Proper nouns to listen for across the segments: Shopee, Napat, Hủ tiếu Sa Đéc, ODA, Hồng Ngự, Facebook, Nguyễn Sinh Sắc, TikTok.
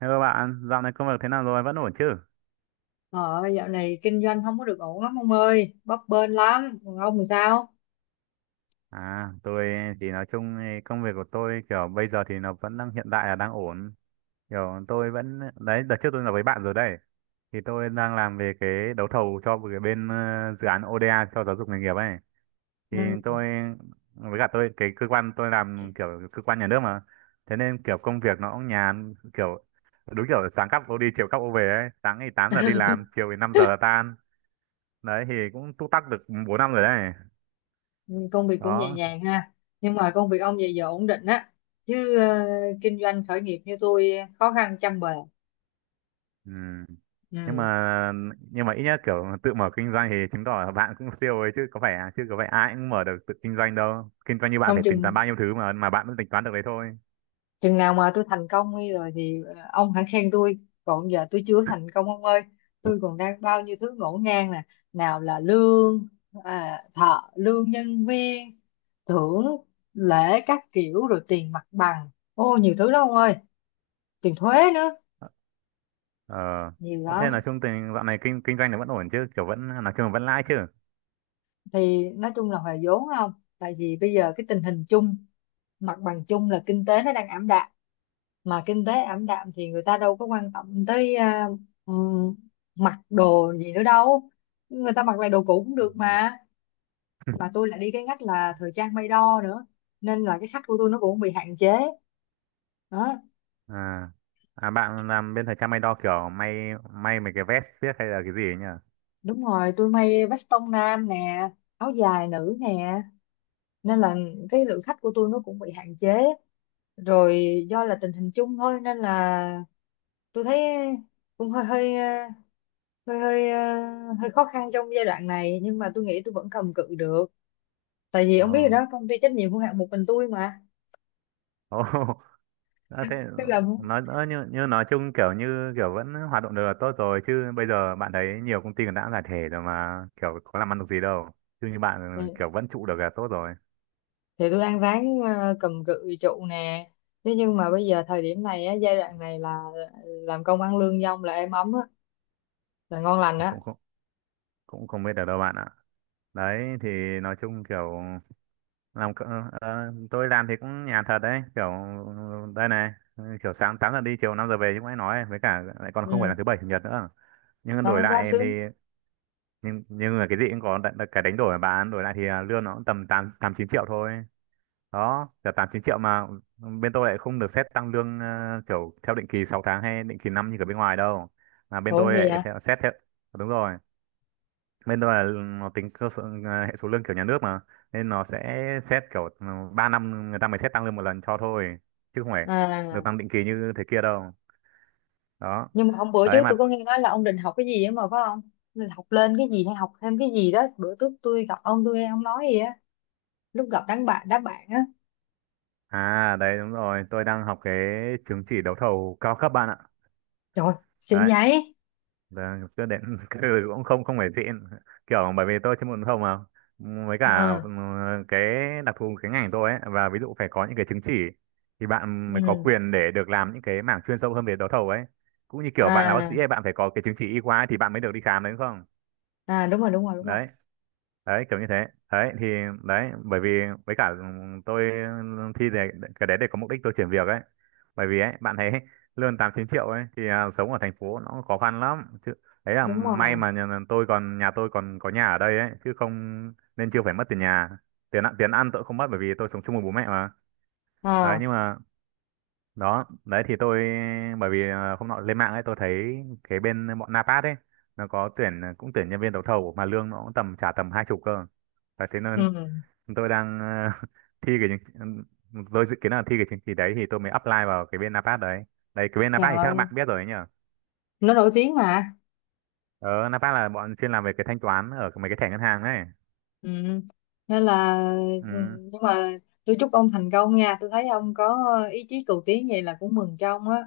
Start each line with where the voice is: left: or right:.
right: Hello bạn, dạo này công việc thế nào rồi? Vẫn ổn chứ?
left: Ờ, Dạo này kinh doanh không có được ổn lắm ông ơi, bấp bênh lắm. Còn ông thì sao?
right: À, tôi thì nói chung thì công việc của tôi kiểu bây giờ thì nó vẫn đang hiện tại là đang ổn. Kiểu tôi vẫn, đấy, đợt trước tôi nói với bạn rồi đây. Thì tôi đang làm về cái đấu thầu cho một cái bên dự án ODA cho giáo dục nghề nghiệp ấy. Thì
left: Ừ,
right: tôi, với cả tôi, cái cơ quan tôi làm kiểu cơ quan nhà nước mà. Thế nên kiểu công việc nó cũng nhàn, kiểu đúng kiểu sáng cắp ô đi, chiều cắp ô về ấy. Sáng thì 8 giờ đi làm, chiều thì 5 giờ là tan. Đấy thì cũng túc tắc được 4 năm rồi đấy.
left: công việc cũng nhẹ
right: Đó.
left: nhàng ha. Nhưng mà công việc ông vậy giờ ổn định á. Chứ kinh doanh khởi nghiệp như tôi khó khăn trăm bề.
right: Ừ. nhưng
left: Ừ.
right: mà nhưng mà ít nhất kiểu tự mở kinh doanh thì chứng tỏ là bạn cũng siêu ấy chứ có phải ai cũng mở được tự kinh doanh đâu. Kinh doanh như bạn
left: Không
right: phải tính toán
left: chừng
right: bao nhiêu thứ mà bạn vẫn tính toán được đấy thôi.
left: chừng nào mà tôi thành công đi rồi thì ông hãy khen tôi. Còn giờ tôi chưa thành công ông ơi. Tôi còn đang bao nhiêu thứ ngổn ngang nè. Nào là lương, thợ, lương nhân viên, thưởng, lễ các kiểu rồi tiền mặt bằng. Ô nhiều thứ lắm ông ơi. Tiền thuế nữa,
right: Ờ.
left: nhiều
right: Ờ, thế là
left: lắm.
right: chung tình dạo này kinh kinh doanh nó vẫn ổn chứ, kiểu vẫn nói chung là vẫn lãi chứ?
left: Thì nói chung là hòa vốn, không tại vì bây giờ cái tình hình chung, mặt bằng chung là kinh tế nó đang ảm đạm. Mà kinh tế ảm đạm thì người ta đâu có quan tâm tới ừm, mặc đồ gì nữa đâu, người ta mặc lại đồ cũ cũng
right: Ừ.
left: được Mà tôi lại đi cái ngách là thời trang may đo nữa nên là cái khách của tôi nó cũng bị hạn chế đó.
right: à à, bạn làm bên thời trang may đo, kiểu may mấy cái vest viết hay là cái gì ấy nhỉ?
left: Đúng rồi, tôi may veston nam nè, áo dài nữ nè, nên là cái lượng khách của tôi nó cũng bị hạn chế, rồi do là tình hình chung thôi. Nên là tôi thấy cũng hơi hơi ờ, hơi hơi ờ, hơi khó khăn trong giai đoạn này, nhưng mà tôi nghĩ tôi vẫn cầm cự được. Tại vì
right: Ồ.
left: ông biết rồi đó, công ty trách nhiệm hữu hạn một mình tôi mà,
right: Ồ. Ờ, thế
left: tôi làm không.
right: nói ờ, như, như nói chung kiểu như kiểu vẫn hoạt động được là tốt rồi chứ, bây giờ bạn thấy nhiều công ty còn đã giải thể rồi mà kiểu có làm ăn được gì đâu. Chứ như
left: thì,
right: bạn kiểu vẫn trụ được là tốt rồi.
left: thì tôi ăn ván, cầm cự trụ nè. Thế nhưng mà bây giờ thời điểm này á, giai đoạn này là làm công ăn lương dong là êm ấm á, là ngon lành
right: Thì
left: á.
right: cũng không biết được đâu bạn ạ. Đấy thì nói chung kiểu tôi làm thì cũng nhàn thật đấy, kiểu đây này. Kiểu sáng 8 giờ đi chiều 5 giờ về như mới nói ấy. Với cả lại còn không phải
left: Ừ.
right: là thứ bảy chủ nhật nữa. Nhưng đổi
left: Đó, quá
right: lại thì
left: sướng.
right: nhưng mà cái gì cũng có cái đánh đổi mà bạn. Đổi lại thì lương nó cũng tầm tám tám chín triệu thôi. Đó, trả 8 9 triệu mà bên tôi lại không được xét tăng lương, kiểu theo định kỳ 6 tháng hay định kỳ năm như ở bên ngoài đâu. Mà bên
left: Ủa,
right: tôi
left: gì
right: lại
left: hả?
right: theo xét theo. Đúng rồi, bên tôi là nó tính cơ sở, hệ số lương kiểu nhà nước mà, nên nó sẽ xét kiểu, 3 năm người ta mới xét tăng lương một lần cho thôi, chứ không phải được
left: À,
right: tăng định kỳ như thế kia đâu. Đó.
left: nhưng mà hôm bữa
right: Đấy
left: trước tôi
right: mà.
left: có nghe nói là ông định học cái gì ấy mà, phải không? Ông định học lên cái gì hay học thêm cái gì đó? Bữa trước tôi gặp ông tôi nghe ông nói gì á, lúc gặp đám bạn á.
right: À đấy, đúng rồi, tôi đang học cái chứng chỉ đấu thầu cao cấp bạn ạ.
left: Trời, xịn
right: Đấy.
left: vậy.
right: Vâng, chưa đến ừ, cũng không không phải xịn, kiểu bởi vì tôi chuyên môn không mà. Với
left: Ừ.
right: cả cái đặc thù cái ngành tôi ấy, và ví dụ phải có những cái chứng chỉ thì bạn mới có
left: Ừ.
right: quyền để được làm những cái mảng chuyên sâu hơn về đấu thầu ấy. Cũng như kiểu bạn là bác sĩ
left: À.
right: ấy, bạn phải có cái chứng chỉ y khoa ấy thì bạn mới được đi khám đấy, đúng không?
left: À, đúng rồi, đúng rồi, đúng rồi,
right: Đấy. Đấy kiểu như thế. Đấy thì, đấy bởi vì, với cả tôi thi để cái đấy để có mục đích tôi chuyển việc ấy. Bởi vì ấy bạn thấy, lương tám chín triệu ấy thì sống ở thành phố nó khó khăn lắm chứ. Đấy là
left: đúng
right: may
left: rồi.
right: mà nhà, tôi còn nhà, tôi còn có nhà ở đây ấy chứ không nên chưa phải mất tiền nhà. Tiền ăn tiền ăn tôi không mất bởi vì tôi sống chung với bố mẹ mà. Đấy
left: À.
right: nhưng mà, đó đấy thì tôi, bởi vì hôm nọ lên mạng ấy tôi thấy cái bên bọn Napat ấy, nó có tuyển, cũng tuyển nhân viên đấu thầu mà lương nó cũng tầm trả tầm 20 cơ. Đấy, thế nên
left: Ừ.
right: tôi đang thi cái chứng- tôi dự kiến là thi cái chứng chỉ đấy thì tôi mới apply vào cái bên Napat đấy. Đấy, cái bên
left: Trời
right: Napat thì chắc
left: ơi,
right: bạn biết rồi ấy nhở.
left: nó nổi tiếng mà.
right: Ờ Napat là bọn chuyên làm về cái thanh toán ở mấy cái thẻ ngân hàng ấy.
left: Ừ, nên là. Ừ,
right: Ừ,
left: nhưng mà tôi chúc ông thành công nha, tôi thấy ông có ý chí cầu tiến vậy là cũng mừng cho ông á.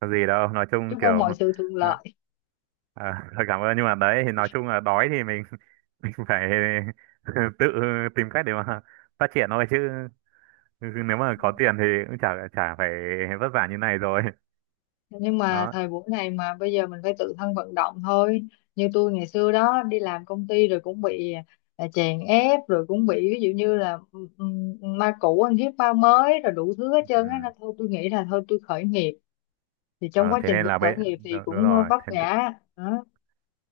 right: có gì đâu, nói chung
left: Chúc ông
right: kiểu
left: mọi sự thuận
right: ờ,
left: lợi.
right: cảm ơn, nhưng mà đấy thì nói chung là đói thì mình mình phải tự tìm cách để mà phát triển thôi chứ, nếu mà có tiền thì cũng chả chả phải vất vả như này rồi
left: Nhưng mà
right: đó.
left: thời buổi này mà bây giờ mình phải tự thân vận động thôi. Như tôi ngày xưa đó đi làm công ty rồi cũng bị chèn ép, rồi cũng bị ví dụ như là ma cũ ăn hiếp ma mới rồi đủ thứ hết trơn á,
right: Ừ.
left: nên thôi tôi nghĩ là thôi tôi khởi nghiệp. Thì trong
right: ờ,
left: quá
right: thế
left: trình
right: nên
left: tôi
right: là bây
left: khởi nghiệp thì
right: Đúng,
left: cũng
right: rồi
left: vấp
right: thế.
left: ngã đó.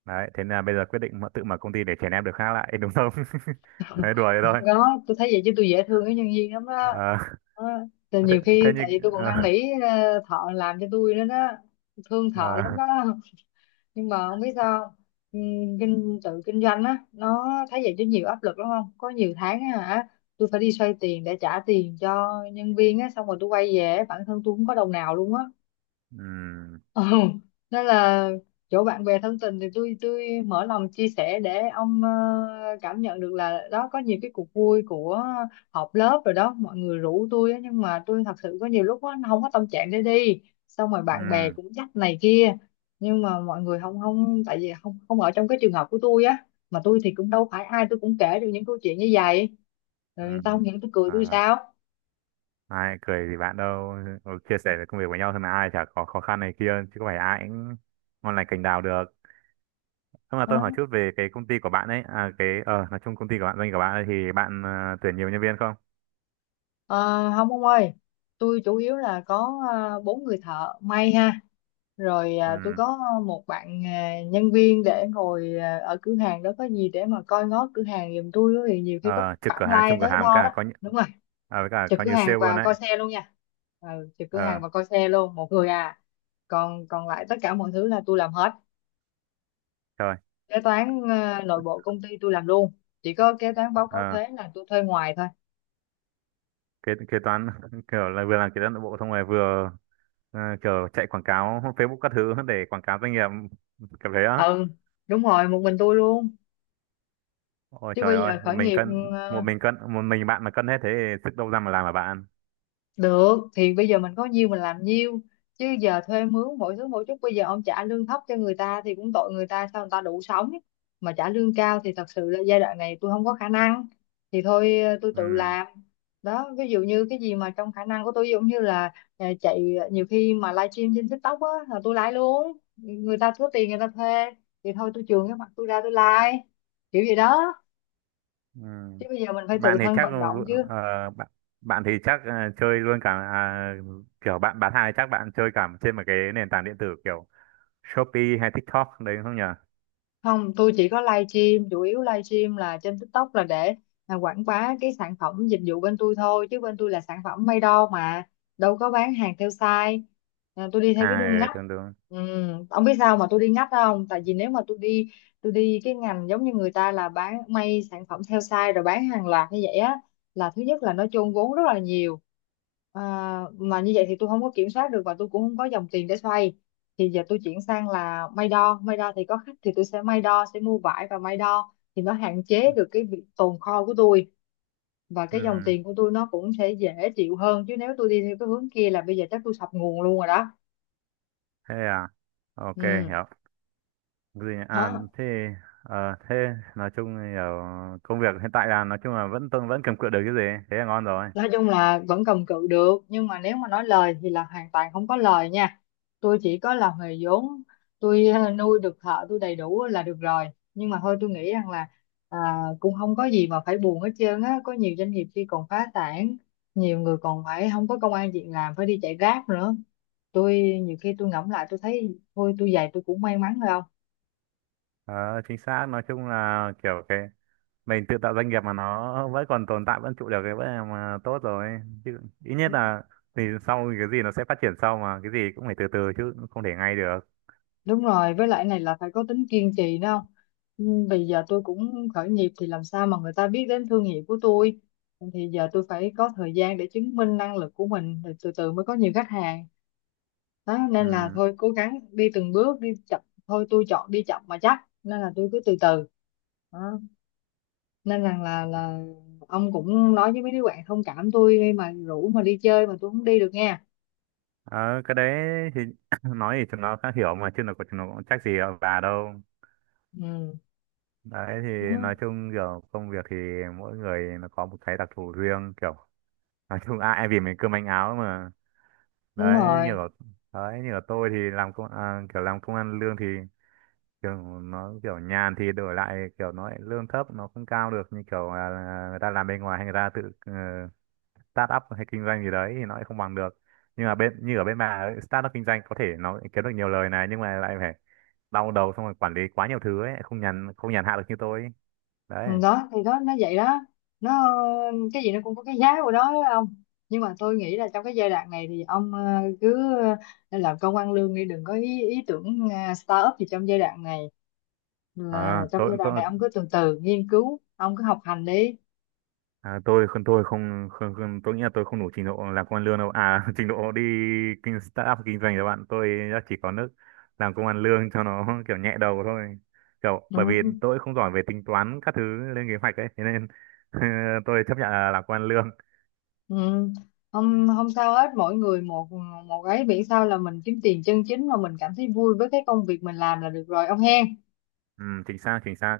right: Đấy, thế là bây giờ quyết định tự mở công ty để chèn ép được khác lại đúng không? Đấy, đùa thế
left: Không
right: thôi.
left: có, tôi thấy vậy chứ tôi dễ thương cái nhân viên lắm đó,
right: Ờ,
left: đó. Thì
right: ờ, thế,
left: nhiều khi
right: thế như
left: tại vì tôi còn
right: ờ,
left: năn nỉ thợ làm cho tôi nữa đó, thương
right: ờ,
left: thợ lắm đó. Nhưng mà không biết sao không? Tự kinh doanh á, nó thấy vậy chứ nhiều áp lực lắm, không có, nhiều tháng á hả, tôi phải đi xoay tiền để trả tiền cho nhân viên á, xong rồi tôi quay về bản thân tôi không có đồng nào luôn á.
right: ừm,
left: Ừ. Nên là chỗ bạn bè thân tình thì tôi mở lòng chia sẻ để ông cảm nhận được là đó, có nhiều cái cuộc vui của họp lớp rồi đó, mọi người rủ tôi á, nhưng mà tôi thật sự có nhiều lúc á, không có tâm trạng để đi, xong rồi bạn bè
right: ừm,
left: cũng dắt này kia. Nhưng mà mọi người không không tại vì không không ở trong cái trường hợp của tôi á, mà tôi thì cũng đâu phải ai tôi cũng kể được những câu chuyện như vậy, rồi người ta
right: ừm,
left: không, những tôi cười tôi
right: ờ,
left: sao.
right: ai cười gì bạn đâu. Ừ, chia sẻ về công việc với nhau thôi mà, ai chả có khó khăn này kia, chứ có phải ai cũng ngon lành cành đào được. Thôi, mà tôi hỏi chút về cái công ty của bạn ấy, à, cái nói chung công ty của bạn, doanh của bạn ấy, thì bạn tuyển nhiều nhân viên không?
left: Ờ, không ông ơi, tôi chủ yếu là có bốn người thợ may ha, rồi tôi
right: Ừm.
left: có một bạn nhân viên để ngồi ở cửa hàng đó, có gì để mà coi ngó cửa hàng giùm tôi á, thì nhiều khi có
right: Ờ,
left: khách
right: Trực cửa
left: vãng
right: hàng,
left: lai
right: trông cửa
left: tới
right: hàng với
left: đo
right: cả
left: đó.
right: coi như,
left: Đúng rồi,
right: à, với cả
left: trực
right: coi
left: cửa
right: như sale
left: hàng
right: luôn
left: và
right: đấy.
left: coi xe luôn nha. Ừ, trực cửa
right: Ờ,
left: hàng và coi xe luôn một người à. Còn còn lại tất cả mọi thứ là tôi làm hết,
right: trời.
left: kế toán nội bộ công ty tôi làm luôn, chỉ có kế toán báo cáo
right: Ờ,
left: thuế là tôi thuê ngoài thôi.
right: kế kế toán kiểu là vừa làm kế toán nội bộ xong rồi vừa kiểu chạy quảng cáo Facebook các thứ để quảng cáo doanh nghiệp kiểu thế á.
left: Ừ, đúng rồi, một mình tôi luôn.
right: Ôi
left: Chứ
right: trời
left: bây
right: ơi,
left: giờ
right: một
left: khởi
right: mình
left: nghiệp,
right: cân một
left: ờ,
right: mình cân một mình bạn mà cân hết thế thì sức đâu ra mà làm mà bạn.
left: được thì bây giờ mình có nhiêu mình làm nhiêu, chứ giờ thuê mướn mỗi thứ mỗi chút, bây giờ ông trả lương thấp cho người ta thì cũng tội người ta, sao người ta đủ sống, mà trả lương cao thì thật sự là giai đoạn này tôi không có khả năng. Thì thôi tôi tự
right: Ừ.
left: làm đó. Ví dụ như cái gì mà trong khả năng của tôi, ví dụ như là chạy nhiều khi mà livestream trên TikTok á là tôi lái luôn, người ta thiếu tiền người ta thuê thì thôi tôi chường cái mặt tôi ra tôi like kiểu gì đó.
right: Ừ.
left: Chứ bây giờ mình phải tự
right: bạn thì
left: thân
right: chắc
left: vận động chứ.
right: bạn bạn thì chắc chơi luôn cả kiểu bạn bán hàng thì chắc bạn chơi cả trên một cái nền tảng điện tử kiểu Shopee hay TikTok đấy đúng không nhỉ?
left: Không, tôi chỉ có live stream, chủ yếu live stream là trên TikTok là để quảng bá cái sản phẩm dịch vụ bên tôi thôi, chứ bên tôi là sản phẩm may đo mà, đâu có bán hàng theo size. À, tôi đi theo cái
right: À,
left: đường
right: ừ,
left: ngách.
right: đúng đúng.
left: Ừ, ông biết sao mà tôi đi ngách không? Tại vì nếu mà tôi đi cái ngành giống như người ta là bán may sản phẩm theo size rồi bán hàng loạt như vậy á, là thứ nhất là nó chôn vốn rất là nhiều. à, mà như vậy thì tôi không có kiểm soát được, và tôi cũng không có dòng tiền để xoay. Thì giờ tôi chuyển sang là may đo, may đo thì có khách thì tôi sẽ may đo, sẽ mua vải và may đo thì nó hạn chế được cái việc tồn kho của tôi, và cái dòng
right: Ừ.
left: tiền của tôi nó cũng sẽ dễ chịu hơn. Chứ nếu tôi đi theo cái hướng kia là bây giờ chắc tôi sập nguồn luôn rồi đó.
right: Thế à. Ok,
left: Ừ,
right: hiểu. Gì nhỉ? À
left: đó.
right: thế, thế nói chung thì ở công việc hiện tại là nói chung là vẫn tôi vẫn cầm cự được cái gì, thế là ngon rồi.
left: Nói chung là vẫn cầm cự được, nhưng mà nếu mà nói lời thì là hoàn toàn không có lời nha. Tôi chỉ có làm nghề vốn, tôi nuôi được thợ tôi đầy đủ là được rồi. Nhưng mà thôi tôi nghĩ rằng là à, cũng không có gì mà phải buồn hết trơn á, có nhiều doanh nghiệp khi còn phá sản, nhiều người còn phải không có công ăn việc làm phải đi chạy Grab nữa. Tôi nhiều khi tôi ngẫm lại tôi thấy thôi, tôi về tôi cũng may mắn rồi.
right: Ờ, chính xác, nói chung là kiểu cái mình tự tạo doanh nghiệp mà nó vẫn còn tồn tại, vẫn trụ được cái vẫn là mà tốt rồi chứ, ít nhất
left: Không.
right: là thì sau thì cái gì nó sẽ phát triển sau, mà cái gì cũng phải từ từ chứ không thể ngay được.
left: Đúng rồi, với lại này là phải có tính kiên trì đó, không? Ừ, vì giờ tôi cũng khởi nghiệp thì làm sao mà người ta biết đến thương hiệu của tôi. Thì giờ tôi phải có thời gian để chứng minh năng lực của mình rồi từ từ mới có nhiều khách hàng. Đó, nên là
right: Ừ.
left: thôi cố gắng đi từng bước, đi chậm thôi, tôi chọn đi chậm mà chắc, nên là tôi cứ từ từ. Đó. Nên rằng là ông cũng nói với mấy đứa bạn thông cảm tôi đi, mà rủ mà đi chơi mà tôi không đi được nha.
right: Ờ, cái đấy thì nói thì chúng nó khá hiểu mà, chứ chúng nó cũng trách gì ở bà đâu.
left: Ừ.
right: Đấy thì
left: Đó.
right: nói chung kiểu công việc thì mỗi người nó có một cái đặc thù riêng, kiểu nói chung ai, ai vì mình cơm manh áo mà.
left: Đúng
right: Đấy như
left: rồi.
right: là, đấy như là tôi thì làm công kiểu làm công ăn lương thì kiểu nó kiểu nhàn thì đổi lại kiểu nó lại lương thấp, nó không cao được như kiểu là người ta làm bên ngoài, hay người ta tự start up hay kinh doanh gì đấy thì nó lại không bằng được. Nhưng mà bên như ở bên bà ấy, start up kinh doanh có thể nó kiếm được nhiều lời này, nhưng mà lại phải đau đầu xong rồi quản lý quá nhiều thứ ấy, không nhàn hạ được như tôi ấy.
left: Ừ,
right: Đấy.
left: đó thì đó nó vậy đó, nó, cái gì nó cũng có cái giá của nó đó ông. Nhưng mà tôi nghĩ là trong cái giai đoạn này thì ông cứ làm công ăn lương đi, đừng có ý tưởng start up gì trong giai đoạn này.
right: Ờ,
left: Là trong giai đoạn
right: tôi
left: này ông cứ từ từ nghiên cứu, ông cứ học hành đi.
right: À, tôi không, không không tôi nghĩ là tôi không đủ trình độ làm công ăn lương đâu à trình độ đi startup kinh doanh các bạn tôi đã chỉ có nước làm công ăn lương cho nó kiểu nhẹ đầu thôi, kiểu bởi vì
left: Ừ.
right: tôi không giỏi về tính toán các thứ, lên kế hoạch ấy, thế nên tôi chấp nhận là làm công ăn lương.
left: Ừ. không không sao hết, mỗi người một một ấy, miễn sao là mình kiếm tiền chân chính mà mình cảm thấy vui với cái công việc mình làm là được rồi ông hen.
right: Ừ, chính xác chính xác.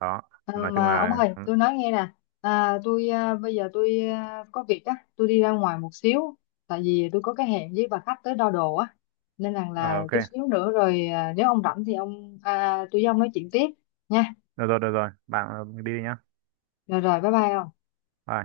right: Đó,
left: Ờ,
right: nói chung
left: mà ông
right: là
left: ơi, tôi nói nghe nè, tôi, bây giờ tôi có việc á, tôi đi ra ngoài một xíu, tại vì tôi có cái hẹn với bà khách tới đo đồ á, nên rằng
right: ờ,
left: là
right: ok.
left: chút xíu nữa rồi nếu ông rảnh thì ông, tôi với ông nói chuyện tiếp nha.
right: Được rồi, được rồi, bạn đi đi nhá.
left: Rồi rồi, bye bye ông.
right: Bye.